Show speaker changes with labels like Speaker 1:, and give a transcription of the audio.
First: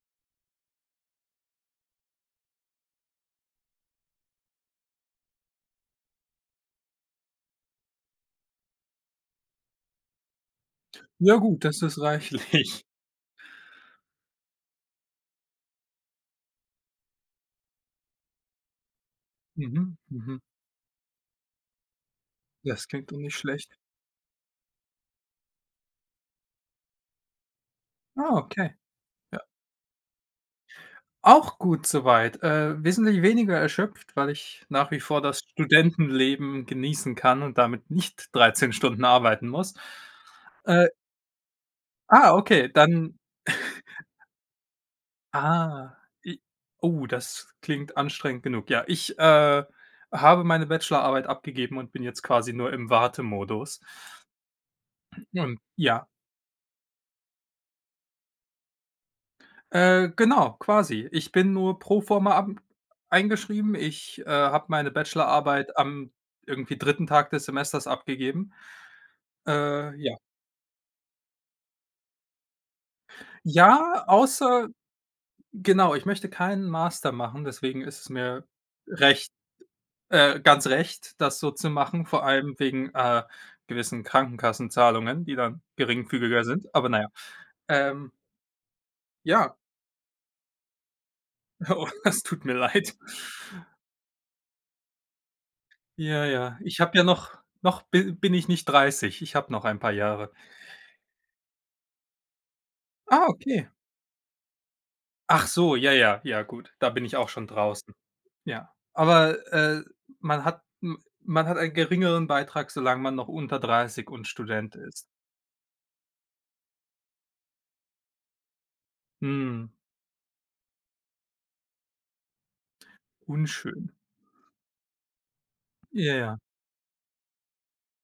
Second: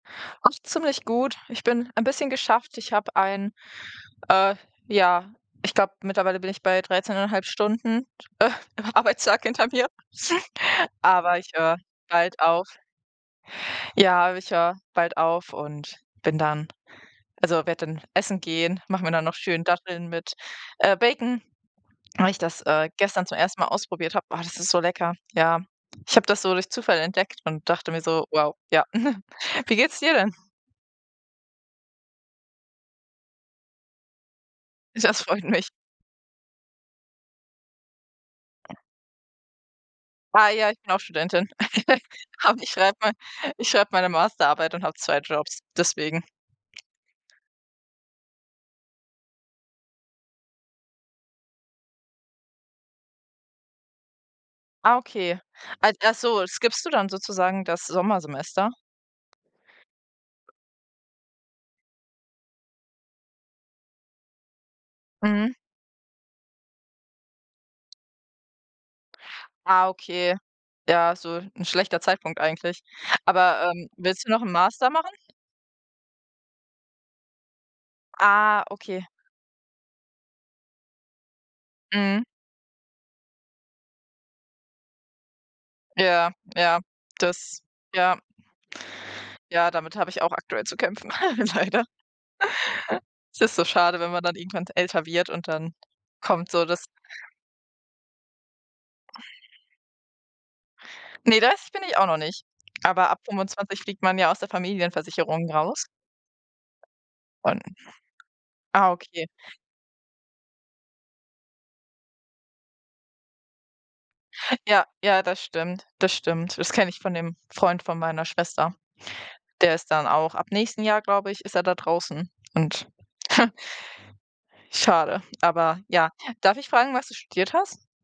Speaker 1: Ach, ziemlich gut. Ich bin ein bisschen geschafft. Ich habe ein äh, ja, ich glaube, mittlerweile bin ich bei 13 1/2 Stunden, Arbeitstag hinter mir,
Speaker 2: Ja
Speaker 1: aber ich
Speaker 2: gut,
Speaker 1: höre
Speaker 2: das ist
Speaker 1: bald auf.
Speaker 2: reichlich.
Speaker 1: Ja, aber ich höre bald auf und bin dann also, werde dann essen gehen, mache mir dann noch schön
Speaker 2: Mhm.
Speaker 1: Datteln mit,
Speaker 2: Mhm.
Speaker 1: äh, Bacon, weil ich das,
Speaker 2: Das
Speaker 1: äh,
Speaker 2: klingt doch
Speaker 1: gestern
Speaker 2: nicht
Speaker 1: zum 1. Mal
Speaker 2: schlecht.
Speaker 1: ausprobiert habe. Oh, das ist so lecker, ja. Ich habe das so durch Zufall entdeckt und dachte mir so:
Speaker 2: Ah,
Speaker 1: „Wow,
Speaker 2: okay.
Speaker 1: ja.“
Speaker 2: Ja.
Speaker 1: Wie geht's dir denn?
Speaker 2: Auch gut soweit. Äh, wesentlich weniger erschöpft, weil ich nach wie vor
Speaker 1: Das
Speaker 2: das
Speaker 1: freut mich.
Speaker 2: Studentenleben genießen kann und damit nicht 13 Stunden arbeiten muss.
Speaker 1: Ah ja, ich
Speaker 2: Äh
Speaker 1: bin auch Studentin.
Speaker 2: Ah,
Speaker 1: Aber
Speaker 2: okay,
Speaker 1: ich schreibe mei
Speaker 2: dann
Speaker 1: ich schreibe meine Masterarbeit und habe 2 Jobs,
Speaker 2: Ah,
Speaker 1: deswegen.
Speaker 2: i oh, das klingt anstrengend genug. Ja, ich, äh, habe meine Bachelorarbeit abgegeben und bin jetzt quasi nur im Wartemodus.
Speaker 1: Ah, okay,
Speaker 2: Und
Speaker 1: al
Speaker 2: ja.
Speaker 1: ach so, skippst du dann sozusagen das Sommersemester?
Speaker 2: Äh, genau, quasi. Ich bin nur pro forma ab eingeschrieben. Ich, äh, habe meine
Speaker 1: Mhm.
Speaker 2: Bachelorarbeit am irgendwie 3. Tag des Semesters abgegeben.
Speaker 1: Ah,
Speaker 2: Äh, ja.
Speaker 1: okay, ja, so 'n schlechter Zeitpunkt eigentlich, aber, ähm,
Speaker 2: Ja,
Speaker 1: willst du noch 'n
Speaker 2: außer
Speaker 1: Master machen?
Speaker 2: genau, ich möchte keinen Master machen, deswegen ist es mir
Speaker 1: Ah, okay.
Speaker 2: recht äh, ganz recht, das so zu machen,
Speaker 1: Mhm.
Speaker 2: vor allem wegen, äh, gewissen Krankenkassenzahlungen, die dann
Speaker 1: Ja,
Speaker 2: geringfügiger sind,
Speaker 1: ja,
Speaker 2: aber na ja.
Speaker 1: das
Speaker 2: Ähm.
Speaker 1: ja.
Speaker 2: Ja.
Speaker 1: Ja, damit habe ich auch aktuell zu kämpfen, leider.
Speaker 2: Oh, das tut mir leid.
Speaker 1: Es ist so schade, wenn man dann irgendwann älter wird und dann
Speaker 2: Ja,
Speaker 1: kommt
Speaker 2: ja.
Speaker 1: so
Speaker 2: Ich
Speaker 1: das
Speaker 2: habe ja noch noch bi bin ich nicht 30. Ich habe noch ein paar Jahre.
Speaker 1: Ne, das bin ich auch noch nicht, aber ab
Speaker 2: Ah, okay.
Speaker 1: 25 fliegt man ja aus der
Speaker 2: Ach
Speaker 1: Familienversicherung
Speaker 2: so,
Speaker 1: raus.
Speaker 2: ja, ja, ja, gut. Da bin ich auch schon
Speaker 1: Und
Speaker 2: draußen. Ja,
Speaker 1: Ah, okay.
Speaker 2: aber, äh, man hat m man hat einen geringeren Beitrag, solange man noch unter 30 und Student
Speaker 1: Ja,
Speaker 2: ist.
Speaker 1: ja, das stimmt, das stimmt. Das kenne ich von dem Freund von meiner Schwester.
Speaker 2: Mhm.
Speaker 1: Der ist dann auch ab nächstem Jahr, glaube ich, ist er da draußen und
Speaker 2: Unschön.
Speaker 1: schade, aber ja.
Speaker 2: Ja, ja.
Speaker 1: Darf ich fragen, was du studiert hast?